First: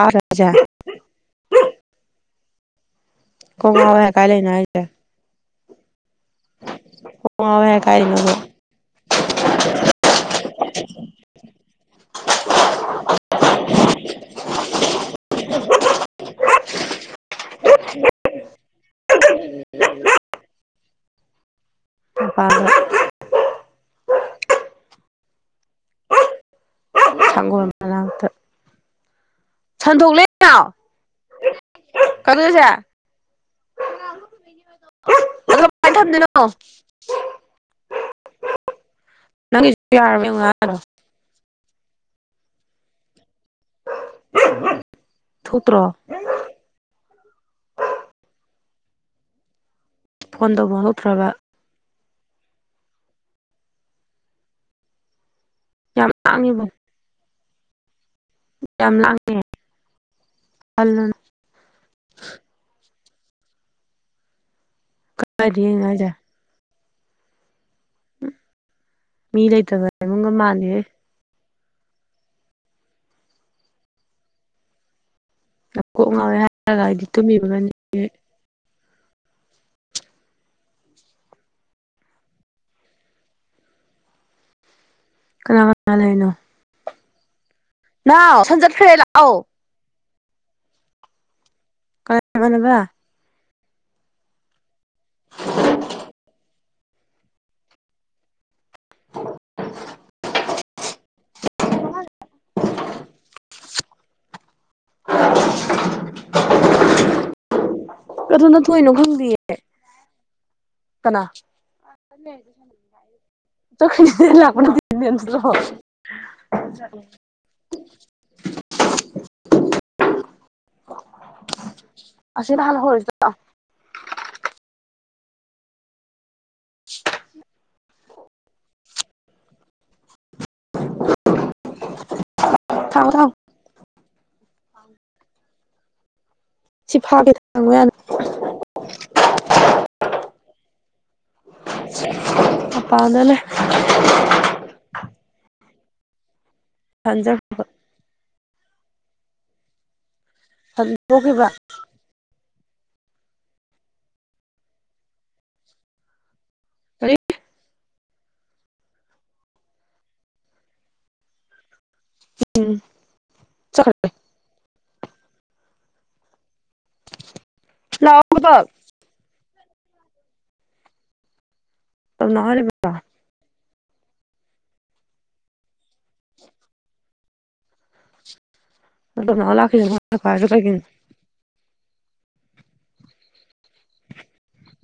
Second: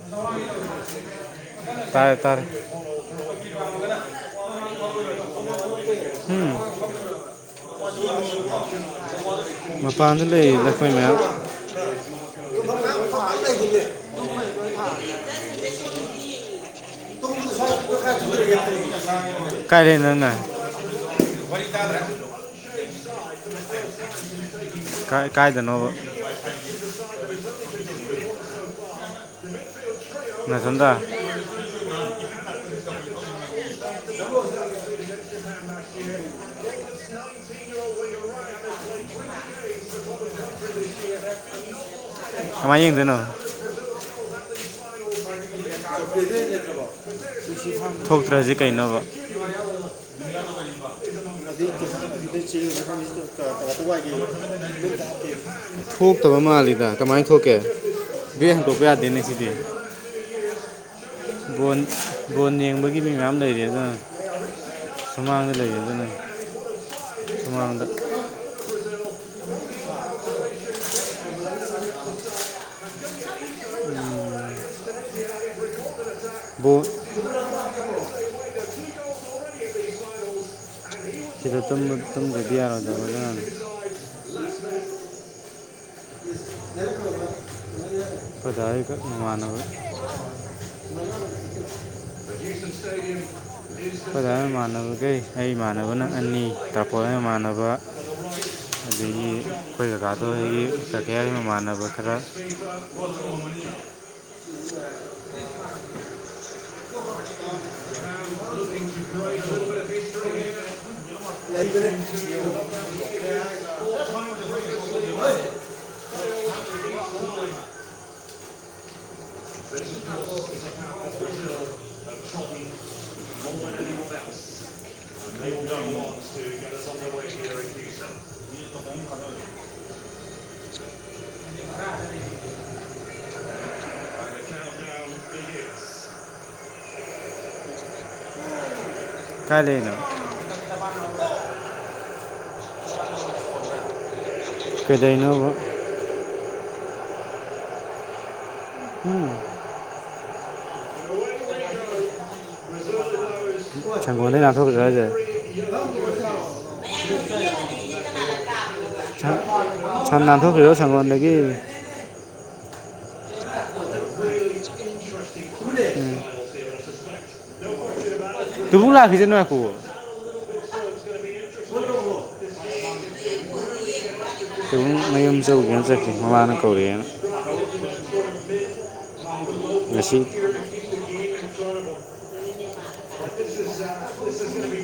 ꯍꯥꯏꯁꯦ ꯇꯔ ꯇꯔ ꯀꯣꯡ ꯉꯥꯎꯋꯦ ꯍꯥꯏ ꯀꯥꯏ ꯂꯩꯅꯣ ꯍꯥꯏꯁꯦ ꯎꯝ ꯀꯣꯡ ꯉꯥꯎꯋꯦ ꯍꯥꯏ ꯀꯥꯏꯗꯅꯣꯕ ꯃꯄꯥꯥꯟꯟꯗꯨ ꯂꯩ ꯂꯈꯣꯏꯃꯦ ꯦ ꯍꯂꯦ ꯀ ꯀꯥꯏ ꯂꯩꯅꯅ ꯍ ꯀ ꯀꯥꯏꯗꯅꯣꯕ ꯁꯪꯒꯣꯜ ꯁꯟꯗꯣꯛ ꯂꯩꯅꯥ ꯅꯊꯟꯗ ꯀꯩꯅꯧꯁꯦ [unintelligible] ꯅꯪ ꯌꯥꯔꯃꯦꯉ ꯑꯃꯥꯏ ꯌꯦꯡꯗꯅꯣ ꯊꯣꯛꯇ꯭ꯔꯣ ꯊꯣꯛꯣꯛꯇ꯭ꯔꯖ ꯀꯩꯅꯣꯧꯕ ꯇꯥꯏꯒ ꯐꯣꯟ ꯇꯧꯕ ꯊꯣꯛꯇ꯭ꯔꯕ ꯌꯥꯝ ꯊꯣꯛꯇꯕ ꯂꯥꯡꯉꯦꯕ ꯃꯥꯜꯂꯤꯗ ꯀꯃꯥꯏꯅ ꯊꯣꯛꯀꯦ ꯍꯟꯗꯣꯛꯀ ꯌꯥꯝ ꯂꯥꯡꯉꯦ ꯑꯗꯦꯝꯅꯁꯤꯗꯤ ꯈꯜꯂꯨꯅꯨ ꯣꯟ ꯌꯦꯡꯕ ꯀꯤ ꯃꯤ ꯃꯌꯥꯝ ꯂꯩꯔꯤ ꯑꯗꯨꯅ ꯁꯨꯃꯥꯡꯗ ꯀꯥꯏꯗ ꯂꯩꯔꯤ ꯌꯦꯡꯉꯣ ꯑꯗꯨꯅ ꯍꯥꯏꯁꯦ ꯁꯨꯃꯥꯡ ꯃꯤ ꯂꯩꯇꯕ ꯃꯨꯒ ꯃꯥꯅꯦ ꯑ ꯀꯣꯛ ꯉꯥꯎꯋꯦ ꯕ ꯍꯥꯏꯔꯒ ꯑꯩꯗꯤ ꯇꯨꯝꯃꯤꯕꯒꯅꯤ ꯁꯤꯔꯨꯝꯨꯝ ꯔꯦꯗꯤꯔꯗꯒ ꯀ ꯎ ꯅꯥꯎ ꯁꯟ ꯆꯠꯈ꯭ꯔꯦ ꯂꯥꯛꯑꯣ ꯄꯗꯥꯏꯒꯅꯅꯕ ꯑꯩ ꯀꯅꯥ ꯏꯃꯥꯟꯅꯕ ꯁꯁꯀꯔꯤ ꯑꯣꯖꯥ ꯏꯃꯅꯕꯈꯩ ꯑꯩ ꯏꯃꯥꯟꯅꯕꯅꯪ ꯑꯅꯤ ꯇꯥꯄꯠ ꯏꯃꯥꯟꯅꯕ ꯑꯗꯒꯤ ꯑꯩꯈꯣꯏ ꯖꯒꯥꯗꯣ ꯑꯩꯗꯒꯤ ꯀꯒꯌꯥꯒꯤ ꯃꯃꯥꯟꯅꯕ ꯈꯔ ꯑꯗꯣꯝꯗ ꯊꯣꯛꯏꯅꯣ ꯈꯪꯗꯤꯌꯦ ꯀꯅꯥ ꯎ [unintelligible] [unintelligible] ꯦ ꯑꯁꯤꯅ [unintelligible] [unintelligible] [unintelligible] ꯍꯨꯝ ꯐꯗ ꯊꯥꯎꯑꯣ ꯊꯥꯎꯥꯎ ꯐꯥꯒꯦ ꯍꯪꯉ ꯌꯥꯅ ꯀꯂꯅ ꯑꯄꯥ ꯑꯗꯨꯅꯅꯦꯦ ꯀꯩꯗꯩꯅꯣꯕ ꯊꯪꯖꯔ ꯎꯝ ꯑꯗꯨ ꯊꯣꯛꯣꯛꯈꯤꯕ꯭ꯔꯥ ꯁꯦꯡꯒꯣꯩ ꯅꯥꯊꯣꯛꯖ ꯍꯥꯏꯖꯦ ꯀꯔꯤ ꯁꯝ ꯅꯥꯊꯣꯛꯈ꯭ꯦꯣ ꯁꯪꯣꯟꯗꯒꯤ ꯎꯝ ꯆꯈ ꯎ ꯂꯥꯛꯑꯣ ꯄ꯭ꯔꯇꯣꯞ ꯑꯗꯨꯕꯨꯡ ꯂꯈꯁꯦ ꯁꯀꯨꯜ ꯇꯅꯍꯔꯦꯕ ꯁꯕꯨꯝ ꯃꯌꯨꯝ ꯆꯧꯒꯦꯅ ꯆꯠꯀ ꯃꯃꯥꯅ ꯀꯧꯔꯦꯅ ꯄ꯭ꯔꯇꯣꯞ ꯅꯥꯎ ꯂꯥꯛꯈꯤꯁꯅꯨ ꯃꯥꯅ ꯃꯁꯤꯁꯤ ꯄꯥꯏꯔꯤꯗꯣ ꯀꯩꯒꯤꯅꯣ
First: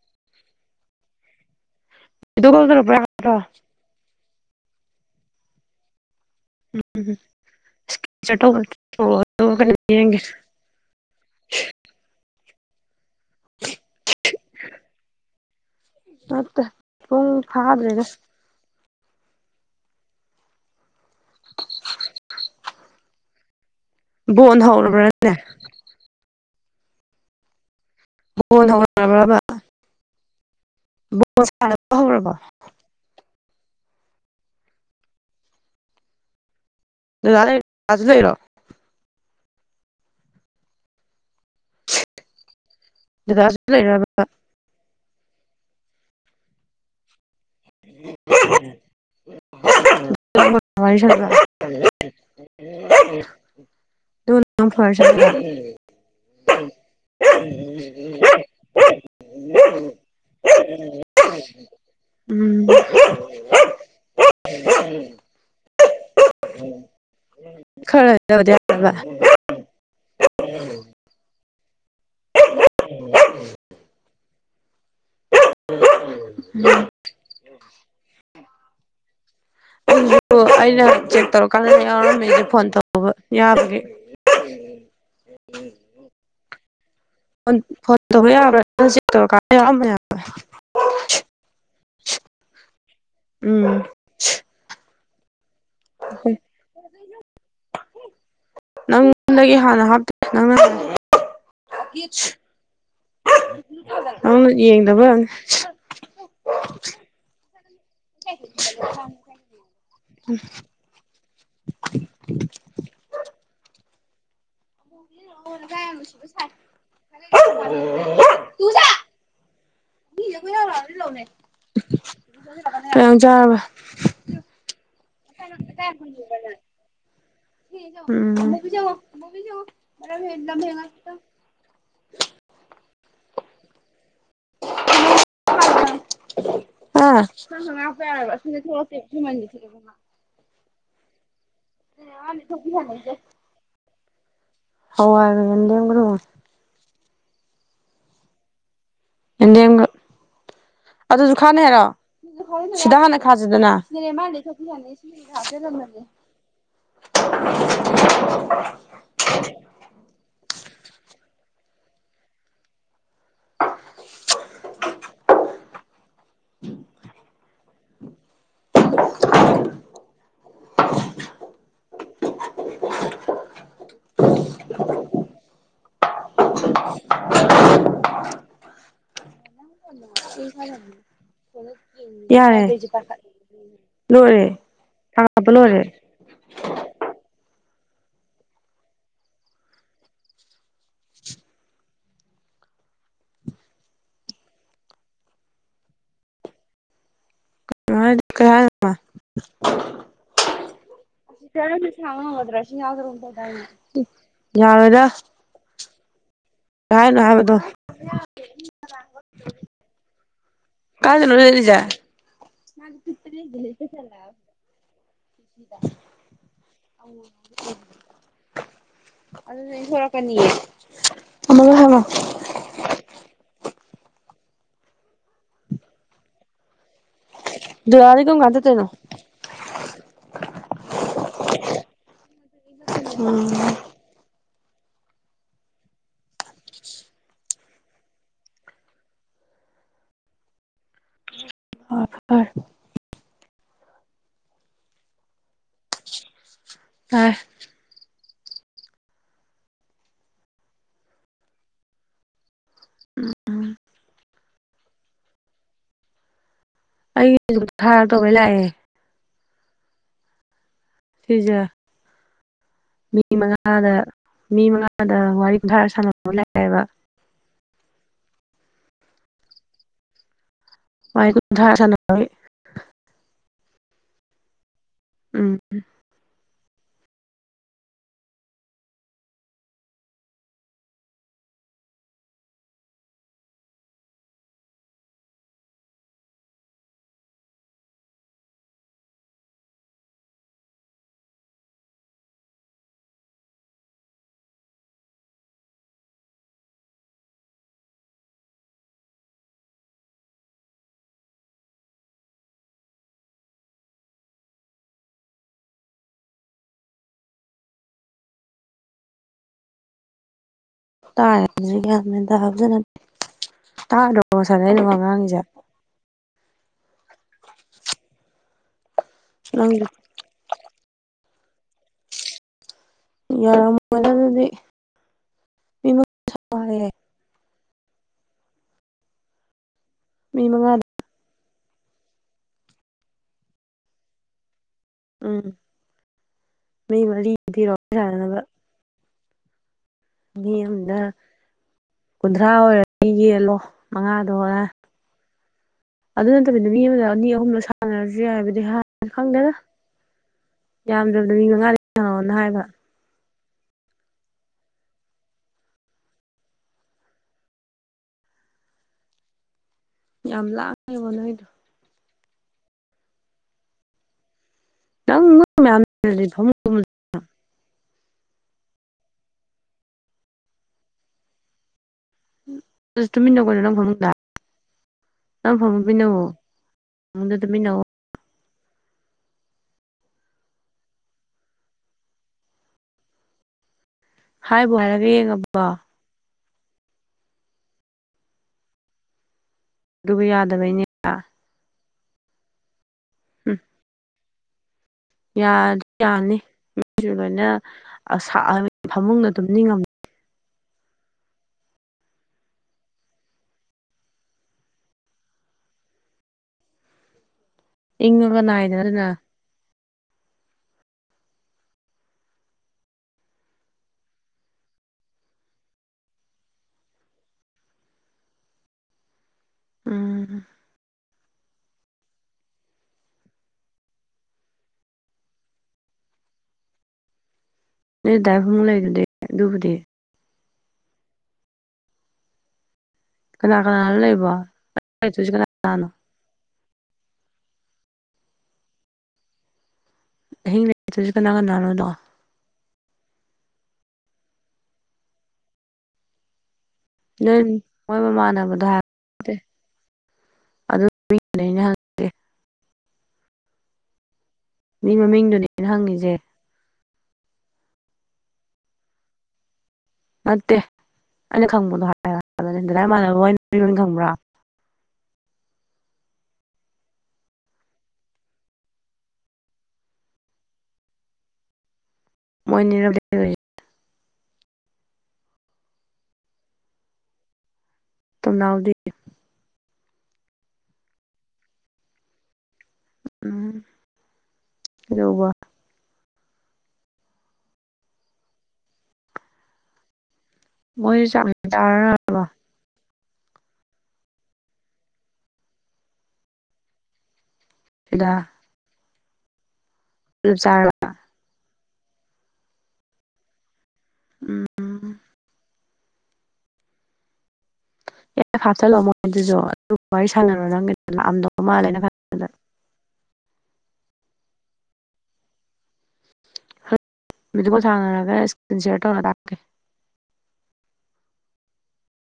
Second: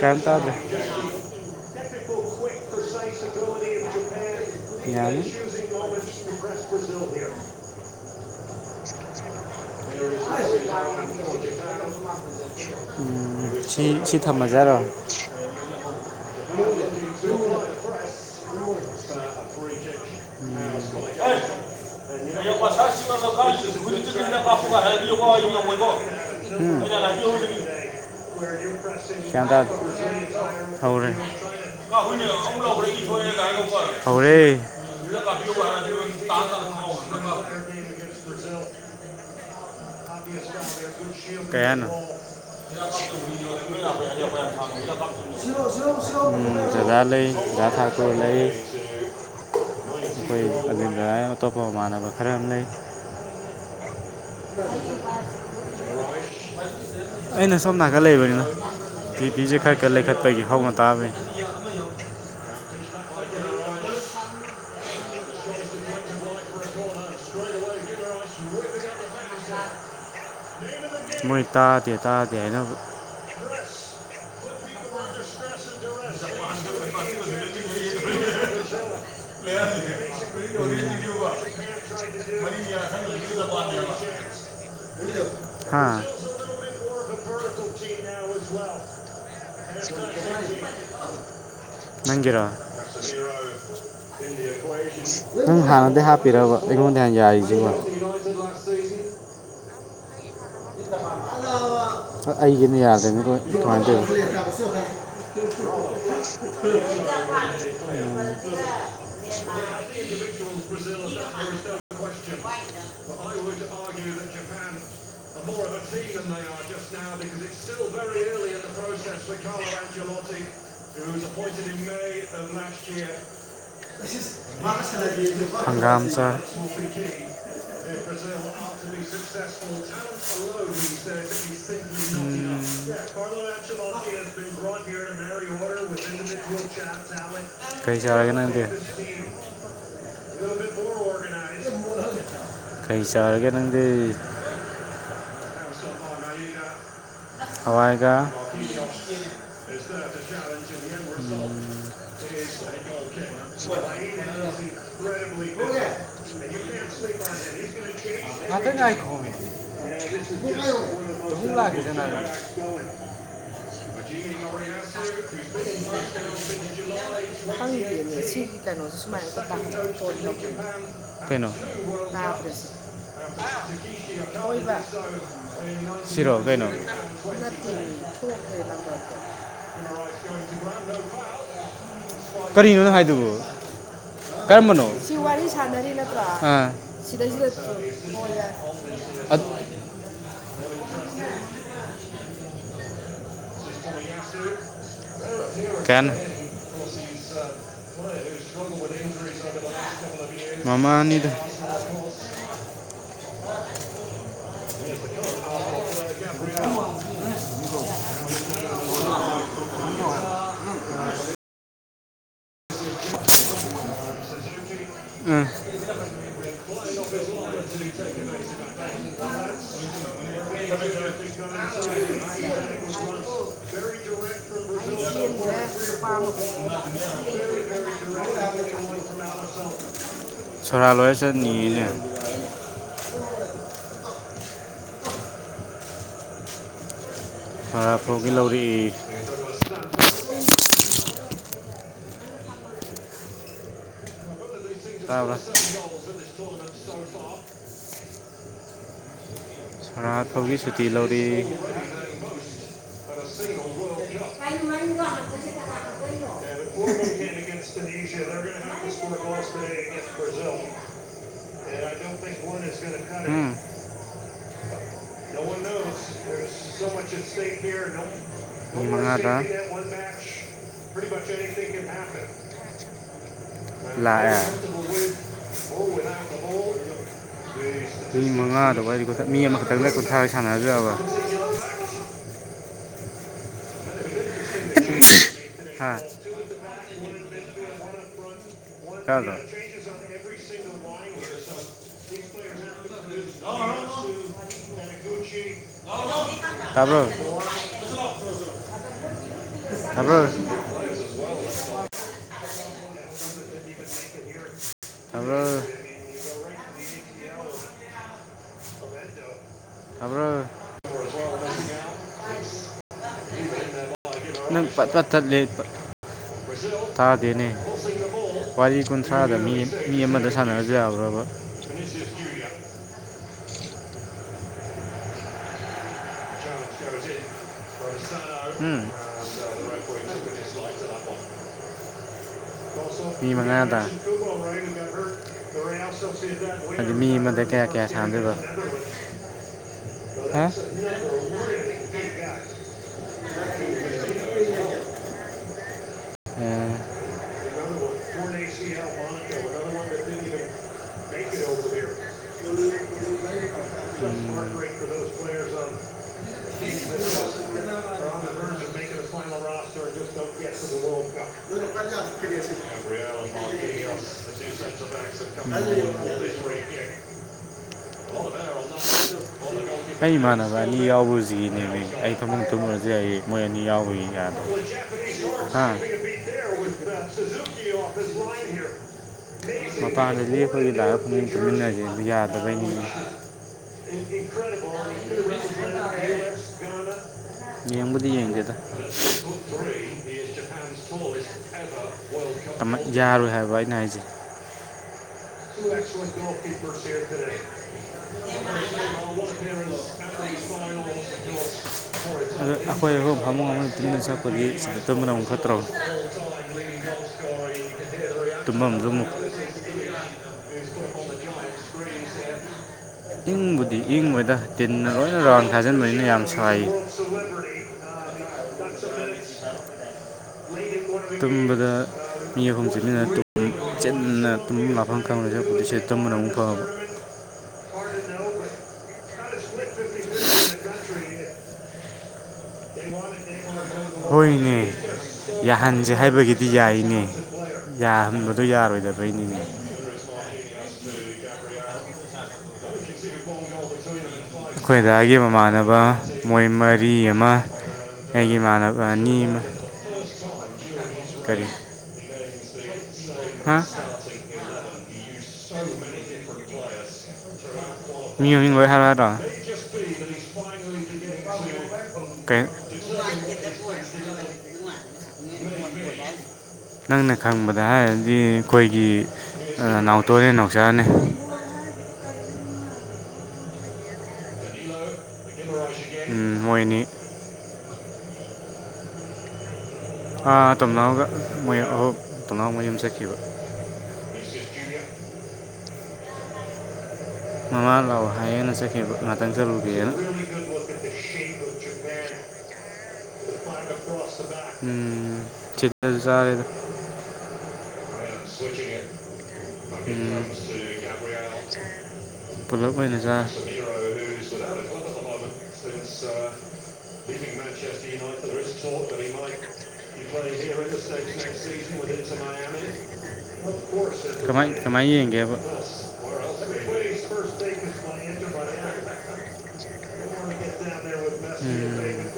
ꯀ ꯇꯗ ꯣꯗꯔꯔ ꯌꯥꯌꯥꯝ ꯎꯝ ꯆ ꯍ ꯎ ꯁꯤ ꯁꯤ ꯊꯝꯃꯖꯥꯔꯣ ꯃ ꯍ ꯍꯥꯏ꯭ꯔꯦꯅ ꯆ [unintelligible] ꯕꯣꯟ ꯍꯧꯔꯕ꯭ꯔꯅꯦ ꯎꯝ ꯕꯣꯟ ꯍꯧꯔꯕ꯭ꯔꯕ ꯆꯥꯗ ꯍꯧꯔꯦ ꯕꯣꯜ ꯁꯥꯟꯅꯕ ꯍꯧꯔꯕꯣ ꯍꯧꯥꯎꯔꯦ ꯇꯥ ꯇ ꯁꯤ ꯂꯩꯔꯣ ꯀꯌꯥꯅ ꯗꯗꯥꯁꯨ ꯂꯩꯔꯕ [unintelligible] ꯖꯒꯥꯥ ꯂꯩꯩ ꯊꯥ ꯀꯧꯕ ꯂꯩ ꯑꯩꯈꯣꯏ ꯋꯥꯔꯤ ꯑꯗꯨꯗ ꯁꯥꯟꯅꯕ ꯑꯇꯣꯞꯄ ꯃꯃꯥꯟꯅꯕ ꯈꯔ ꯑꯃ ꯂꯩ ꯑꯗꯨꯒ ꯅꯪ ꯐꯣꯟ ꯋꯥꯔꯤ ꯁꯥꯟꯅꯕ [unintelligible] ꯑꯩꯅ ꯁꯣꯞꯅꯥ ꯈ ꯂꯩꯕꯅꯤꯅ ꯤ ꯄꯤꯁꯦ ꯈꯔ ꯈꯔ ꯂꯩꯈꯠꯄꯒꯤ ꯍꯧꯅ ꯇꯥꯕꯅꯤ ꯎꯝ ꯈꯔ ꯃꯣꯏ ꯇꯗꯦ ꯇꯗꯤ ꯍꯥꯏꯅ ꯎꯝ [unintelligible] ꯑꯩꯁꯨ ꯑꯩꯅ ꯆꯦꯛ ꯇꯧꯔꯀꯥꯟꯗ ꯌꯥꯎꯔꯝꯃꯦꯗꯤ ꯐꯣꯟ ꯇꯧꯕ ꯌꯥꯕꯒꯤꯦ ꯍꯥꯥ ꯐꯣꯟ ꯐꯣꯟ ꯃ ꯀ ꯌꯥꯝ ꯃ ꯅꯪꯖꯔꯥ ꯎꯝ ꯅꯪ ꯍꯥꯟꯅꯗꯤ ꯍꯥꯞꯄꯤꯔꯕ ꯑꯩꯉꯣꯟꯗ ꯍ ꯌꯥꯔꯤꯁꯤꯕ ꯅꯃ ꯑꯗ ꯑꯩꯒꯤꯅ ꯌꯥꯗꯣꯏꯦꯅꯤ ꯀꯃꯥꯏꯅ ꯅꯪꯅ ꯌꯦꯡꯗꯕ ꯇꯧꯅꯣ ꯍ [unintelligible] ꯒꯦ [unintelligible] ꯑꯣꯏꯔꯝꯅꯤ ꯀꯩ ꯆꯥꯔꯕ [unintelligible] ꯍꯪꯒꯥꯝꯆ ꯎꯝ [unintelligible] ꯍꯥ [unintelligible] ꯀꯩ ꯆꯥꯂꯒꯅꯦ ꯏꯗ ꯊ ꯊ ꯑꯗꯨꯕꯨꯣ ꯆꯥꯔꯒꯦ ꯅꯪꯗꯤ ꯍꯔ ꯌꯦꯗꯒ꯭ꯔꯣ ꯍꯋꯥꯏꯒꯥ ꯌꯦꯟꯗꯦꯝꯒ ꯑꯗꯨꯁꯨ ꯈꯥꯅꯤ ꯍꯥꯏꯔꯣ [inaudible] ꯃꯥ ꯆꯁꯤ ꯌꯥꯅꯤ ꯁꯤ ꯍꯥ ꯆꯂꯅꯦ [inaudible] ꯂꯥꯛꯒꯦꯁꯅꯥꯒ [inaudible] ꯍꯪꯉꯤꯦꯅꯦ ꯁꯤꯒꯤ ꯀꯩꯅꯣꯁ ꯁꯨꯃꯥꯏꯅ ꯀꯩꯅꯣ ꯁꯤꯔꯣ ꯀꯩꯅꯣ ꯎ ꯐꯂꯝ ꯁꯤ ꯐ ꯌꯥꯔꯦ ꯀꯔꯤꯅꯣ ꯅꯪ ꯍꯥꯏꯗꯨꯕꯨ ꯀꯔꯝꯕꯅꯣ ꯂꯣꯏꯔꯦꯄ ꯂꯣꯏꯔꯦ ꯁꯤ ꯑꯗꯨ ꯀꯦꯟ ꯑ ꯀ ꯃꯃꯥꯅꯤꯗ ꯆꯔ ꯁꯥꯡꯅ ꯃꯗ꯭ꯔ ꯑꯁꯤ ꯌꯥꯗ꯭ꯔꯇ ꯇ [inaudible] ꯀꯥꯏꯅ ꯍꯥꯏꯕꯗ ꯃꯥ ꯆꯠꯇꯅꯦ ꯌꯦꯒ ꯂꯩ ꯀꯁꯂ ꯎꯝ [inaudible] [inaudible] ꯑ ꯑꯃꯒ ꯍꯪꯉꯣ ꯄ ꯗꯔꯥꯅꯤ ꯀ ꯀꯥꯟꯗ ꯇꯅꯣ ꯁꯣꯔꯥ ꯂꯣꯏꯔꯁꯨ ꯅꯤꯅꯦ ꯎꯝ ꯍꯥꯄꯒꯤꯂꯧꯔꯤ ꯑꯔ ꯇꯥꯕ꯭ꯔ ꯑꯥ ꯁꯅꯥ ꯐꯥꯎꯒꯤ ꯁꯨꯇꯤ ꯂꯧꯔꯤ ꯔꯁꯦꯧꯕ ꯀ ꯑꯩꯒꯤ ꯑꯗꯨꯝ ꯊꯥꯔ ꯇꯧꯕꯩ ꯂꯥꯛꯑꯦ ꯁꯤꯖ ꯃꯤ ꯎꯝ ꯃꯉꯥꯗ ꯃꯤ ꯃꯉꯥꯗ ꯋꯥꯔꯤ ꯀꯨꯟꯊꯥꯔꯒ ꯁꯥꯟꯅꯕ ꯂꯩꯦꯕ ꯃꯍꯗ ꯋꯥꯔꯤ ꯀꯨꯟꯊ꯭ꯔꯥ ꯁꯥꯟꯅꯕꯒꯤ ꯂ ꯎꯝ ꯑꯣ ꯃꯤ ꯃꯉꯥꯗꯨꯗꯤ ꯃꯤ ꯑꯃꯈꯛꯇꯪꯗ ꯀꯨꯟꯊ꯭ꯔꯥꯒ ꯁꯥꯟꯅꯖ꯭ꯔꯕ [inaudible] ꯍꯥꯥ ꯀꯥꯗ [inaudible] ꯀꯕꯣ ꯍꯂ꯭ꯔꯣ ꯑꯣ ꯍ꯭ꯔꯣ ꯇꯥꯔꯒ ꯃ ꯍꯥꯞꯖꯅ ꯇꯥꯛ ꯑꯗꯣ ꯁꯥꯟꯅꯩꯗꯨ ꯑꯉꯥꯡꯒꯤꯖꯠ ꯊꯥꯗꯅꯦ ꯄ ꯃꯇꯨꯡꯏꯟꯅ ꯀꯨꯟꯊ꯭ꯔꯥꯗ ꯃꯤ ꯅꯪꯗꯤ ꯃꯤ ꯑꯃꯗ ꯁꯥꯟꯅꯔꯁꯨ ꯌꯥꯕ꯭ꯔꯕ ꯌꯥꯔꯝꯒꯗ ꯑꯗꯨꯗꯤ ꯃꯤꯔ ꯌꯥꯏ ꯎꯝ ꯃꯤ ꯃꯉꯅ ꯃꯤ ꯃꯉꯥꯗ ꯎꯝ ꯑ ꯃꯤ ꯃꯔꯤ ꯃꯗꯨ ꯀꯌꯥ ꯄꯤꯔꯣ ꯀꯌꯥ ꯁꯗꯕ ꯁꯥꯟꯅꯅꯕ ꯃꯤ ꯑꯃꯗ ꯀꯨꯟꯊ꯭ꯔꯥ ꯑꯣꯏꯔꯅꯤ ꯌꯦꯂꯣ ꯃꯉꯥꯗꯣ ꯍꯔ ꯑꯗꯨ ꯅꯠꯇꯕꯤꯗ ꯎꯝ. ꯃꯤ ꯑꯃꯗ ꯑꯅꯤ ꯑꯍꯨꯝꯂꯣ ꯁꯥꯟꯅꯔꯁꯤ ꯍꯥꯏꯕꯗꯤ ꯈꯪꯗꯦꯅ ꯌꯥꯝꯗ꯭ꯔꯕꯗ ꯃꯤ ꯃꯉꯥꯗ ꯁꯪꯑꯣꯅ ꯍꯥꯏꯕ [inaudible] ꯭ꯔꯦꯔ ꯐꯣꯟ ꯌꯥꯝ ꯂꯥꯡꯉꯦꯕ ꯅꯣꯏꯗꯣ ꯑꯣꯏ꯭ꯔꯣ [inaudible] [inaudible] ꯅꯪ ꯅꯣꯏ ꯃꯌꯥꯝ ꯂꯩꯔꯗꯤ ꯐꯃꯨꯡ ꯑꯩ ꯏꯃꯥꯟꯅꯕ ꯑꯅꯤ ꯌꯥꯎꯕꯁꯤꯒꯤꯅꯦꯕ ꯑꯩ ꯊꯃ ꯑꯗꯨꯨꯝꯃꯨꯔꯁꯦ ꯑꯩꯌꯦ ꯇꯨꯃꯤꯟꯅꯧ ꯃꯣꯏ ꯑꯅꯤ ꯀꯩꯅꯣ ꯅꯪ ꯌꯥꯎꯕꯒꯤ ꯐꯃꯨꯡꯗ ꯌꯥꯗ ꯅꯪ ꯍꯥ ꯐꯃꯨꯡ ꯇꯨꯃꯤꯟꯅꯧꯋꯣ ꯐꯃꯨꯡꯗ ꯇꯨꯃꯤꯟꯅꯧꯋꯣ [inaudible] ꯃꯄꯥꯟꯗꯗꯤ ꯑꯩꯈꯣꯏꯒꯤ ꯂꯥꯏꯕ ꯈꯨꯃꯡ ꯇꯨꯃꯤꯟꯅꯁꯕ ꯌꯥꯗꯕꯩꯅꯤ ꯍꯥꯏꯕꯨ ꯍꯥꯏꯔꯒ ꯌꯦꯡꯉꯕꯣ ꯏ ꯌꯦꯦꯝꯕꯗꯤ ꯌꯦꯡꯒꯦꯗ ꯑꯗꯨꯒ ꯌꯥꯗꯕꯩꯅꯦ ꯌꯥꯔꯣꯏ ꯍꯥꯏꯕ ꯎꯝ ꯑꯩꯅ ꯍꯥꯏꯖꯩ ꯭ꯔꯦ ꯌꯥꯗꯤ ꯐ ꯑꯗ ꯌꯥꯅꯤ ꯁꯤꯁꯨ ꯂꯣꯏꯅ ꯑꯁꯥ ꯐꯃꯨꯡꯗ ꯇꯨꯝꯅꯤꯡꯉꯝ ꯑꯩꯈꯣꯏ ꯑꯈꯣꯏ ꯐꯃꯨꯡ ꯑꯃ ꯇꯤꯟꯅ ꯆꯛꯄꯗꯤ ꯇꯕꯅ ꯑꯃ ꯈꯠꯇ꯭ꯔꯕ [inaudible] ꯏꯉꯅꯥꯏꯅꯔꯅ ꯜ ꯃ ꯍꯥꯏ ꯁ꯭ꯀꯨꯜꯁꯦ ꯏꯪꯕꯨꯗꯤ ꯏꯪꯕꯗ ꯇꯤꯟꯅ ꯂꯣꯏꯅ ꯔꯥꯎꯟ ꯊꯥꯖꯤꯟꯕꯅꯤꯅ ꯌꯥꯝ ꯁꯥꯏ [inaudible] ꯑ ꯇꯨꯝꯕꯗ ꯃꯤ ꯑꯐꯝ ꯆꯠꯅꯤꯅ ꯆꯦꯠꯟꯅ ꯇꯨꯃꯤꯟ ꯃꯥꯐꯝ ꯈꯪꯕ ꯆꯦꯄꯗꯤꯁꯦ ꯇꯝꯕꯅ ꯑꯃꯨꯛ ꯐꯪꯉꯕ ꯅꯣꯏ ꯗꯥꯏ ꯐꯃꯨꯡ ꯂꯩꯗꯨꯗꯤ ꯑꯗꯨꯕꯨꯗꯤ ꯀꯅꯥ ꯀꯅꯥꯅꯣ [inaudible] ꯗ ꯂꯩꯕꯣ ꯍꯅꯦ ꯂꯩꯗꯣꯏꯁꯤ ꯀꯅꯥ ꯌꯥꯍꯟ ꯀꯅꯥꯅꯣ ꯍꯥꯏꯕꯒꯤꯗꯤ ꯌꯥꯔꯤꯅꯦ ꯌꯥꯍꯟꯕꯗꯣ ꯌꯥꯔꯣꯏꯗꯕꯩꯅꯤꯅꯦ ꯑꯍꯤꯡ ꯂꯩꯛꯇꯁꯨ ꯀꯅꯥ ꯀꯅꯥꯅꯣꯗꯣ ꯑꯩꯈꯣꯏꯗꯥ ꯑꯩꯒꯤ ꯃꯃꯥꯟꯅꯕ ꯃꯣꯏꯃꯩ ꯋꯥꯔꯤꯔꯤ ꯑꯃ ꯅꯣꯏ ꯃꯣꯏ ꯑꯩꯒꯤ ꯃꯃꯥꯟꯅꯕꯗꯣ ꯏꯃꯥꯟꯅꯕ ꯑꯅꯤ ꯍꯥꯏꯕꯠꯇꯦ ꯑꯃ ꯑꯗꯨ ꯃꯤꯡꯗꯨꯅꯦ ꯀꯔꯤ ꯑꯩꯅ ꯍꯪꯉꯤꯁꯦ ꯍꯥꯥ ꯃꯤ ꯃꯃꯤꯡꯗꯨꯅꯦꯅ ꯍꯪꯉꯤꯁꯦ ꯌꯨ ꯣꯏ ꯍꯔꯕꯣ ꯅꯠꯇꯦ ꯑꯩꯅ ꯈꯪꯕꯗꯣ ꯀꯩ ꯍꯥꯏꯗꯥꯥꯏ ꯃꯥꯟꯅꯕ ꯄꯔꯣ ꯈꯪꯕ꯭ꯔꯥ ꯅꯪꯅ ꯈꯪꯕꯗ ꯍꯥꯏ ꯍꯥꯏꯗꯤ ꯑꯩꯈꯣꯏꯒꯤ ꯅꯥꯎꯇꯣꯅꯦ ꯅꯥꯎꯆꯥꯅꯦ ꯃꯣꯏꯅꯤꯔ ꯃꯣꯏꯅꯤ ꯎꯅꯥꯎꯗꯤ ꯑ ꯇꯒ ꯎꯝꯎꯕ ꯃꯃꯥ ꯂꯥꯎ ꯍꯥꯏꯌꯦꯅ ꯆꯠꯈꯤꯕ ꯉꯥꯛꯇꯪ ꯆꯠꯂꯨꯈꯤꯒꯅ ꯃꯣꯏꯁꯨ ꯆꯥꯛ ꯆꯥꯔꯔꯕꯣ ꯎꯝ ꯆꯤ ꯆꯔꯦꯗ ꯑꯦꯗꯥ ꯎ ꯄꯨꯂꯞ ꯑꯣꯏꯅꯖꯥ ꯎꯝ ꯐ ꯃꯤꯇ ꯃꯛ ꯏ ꯐꯦ ꯂ ꯃ ꯑꯗꯨꯖ ꯗꯤ ꯁ ꯈꯟꯕꯗ ꯀꯃꯥꯏ ꯀꯃꯥꯏꯌꯦꯒꯦꯕ ꯚꯤꯗꯤꯑꯣ ꯀꯣꯜ ꯁꯥꯟꯅꯔꯒ ꯏꯁꯀ꯭ꯔꯤꯟ ꯁꯤꯌꯔ ꯇꯧꯔ ꯇꯥꯛꯀꯦ ꯏꯁꯄꯦ ꯎꯝ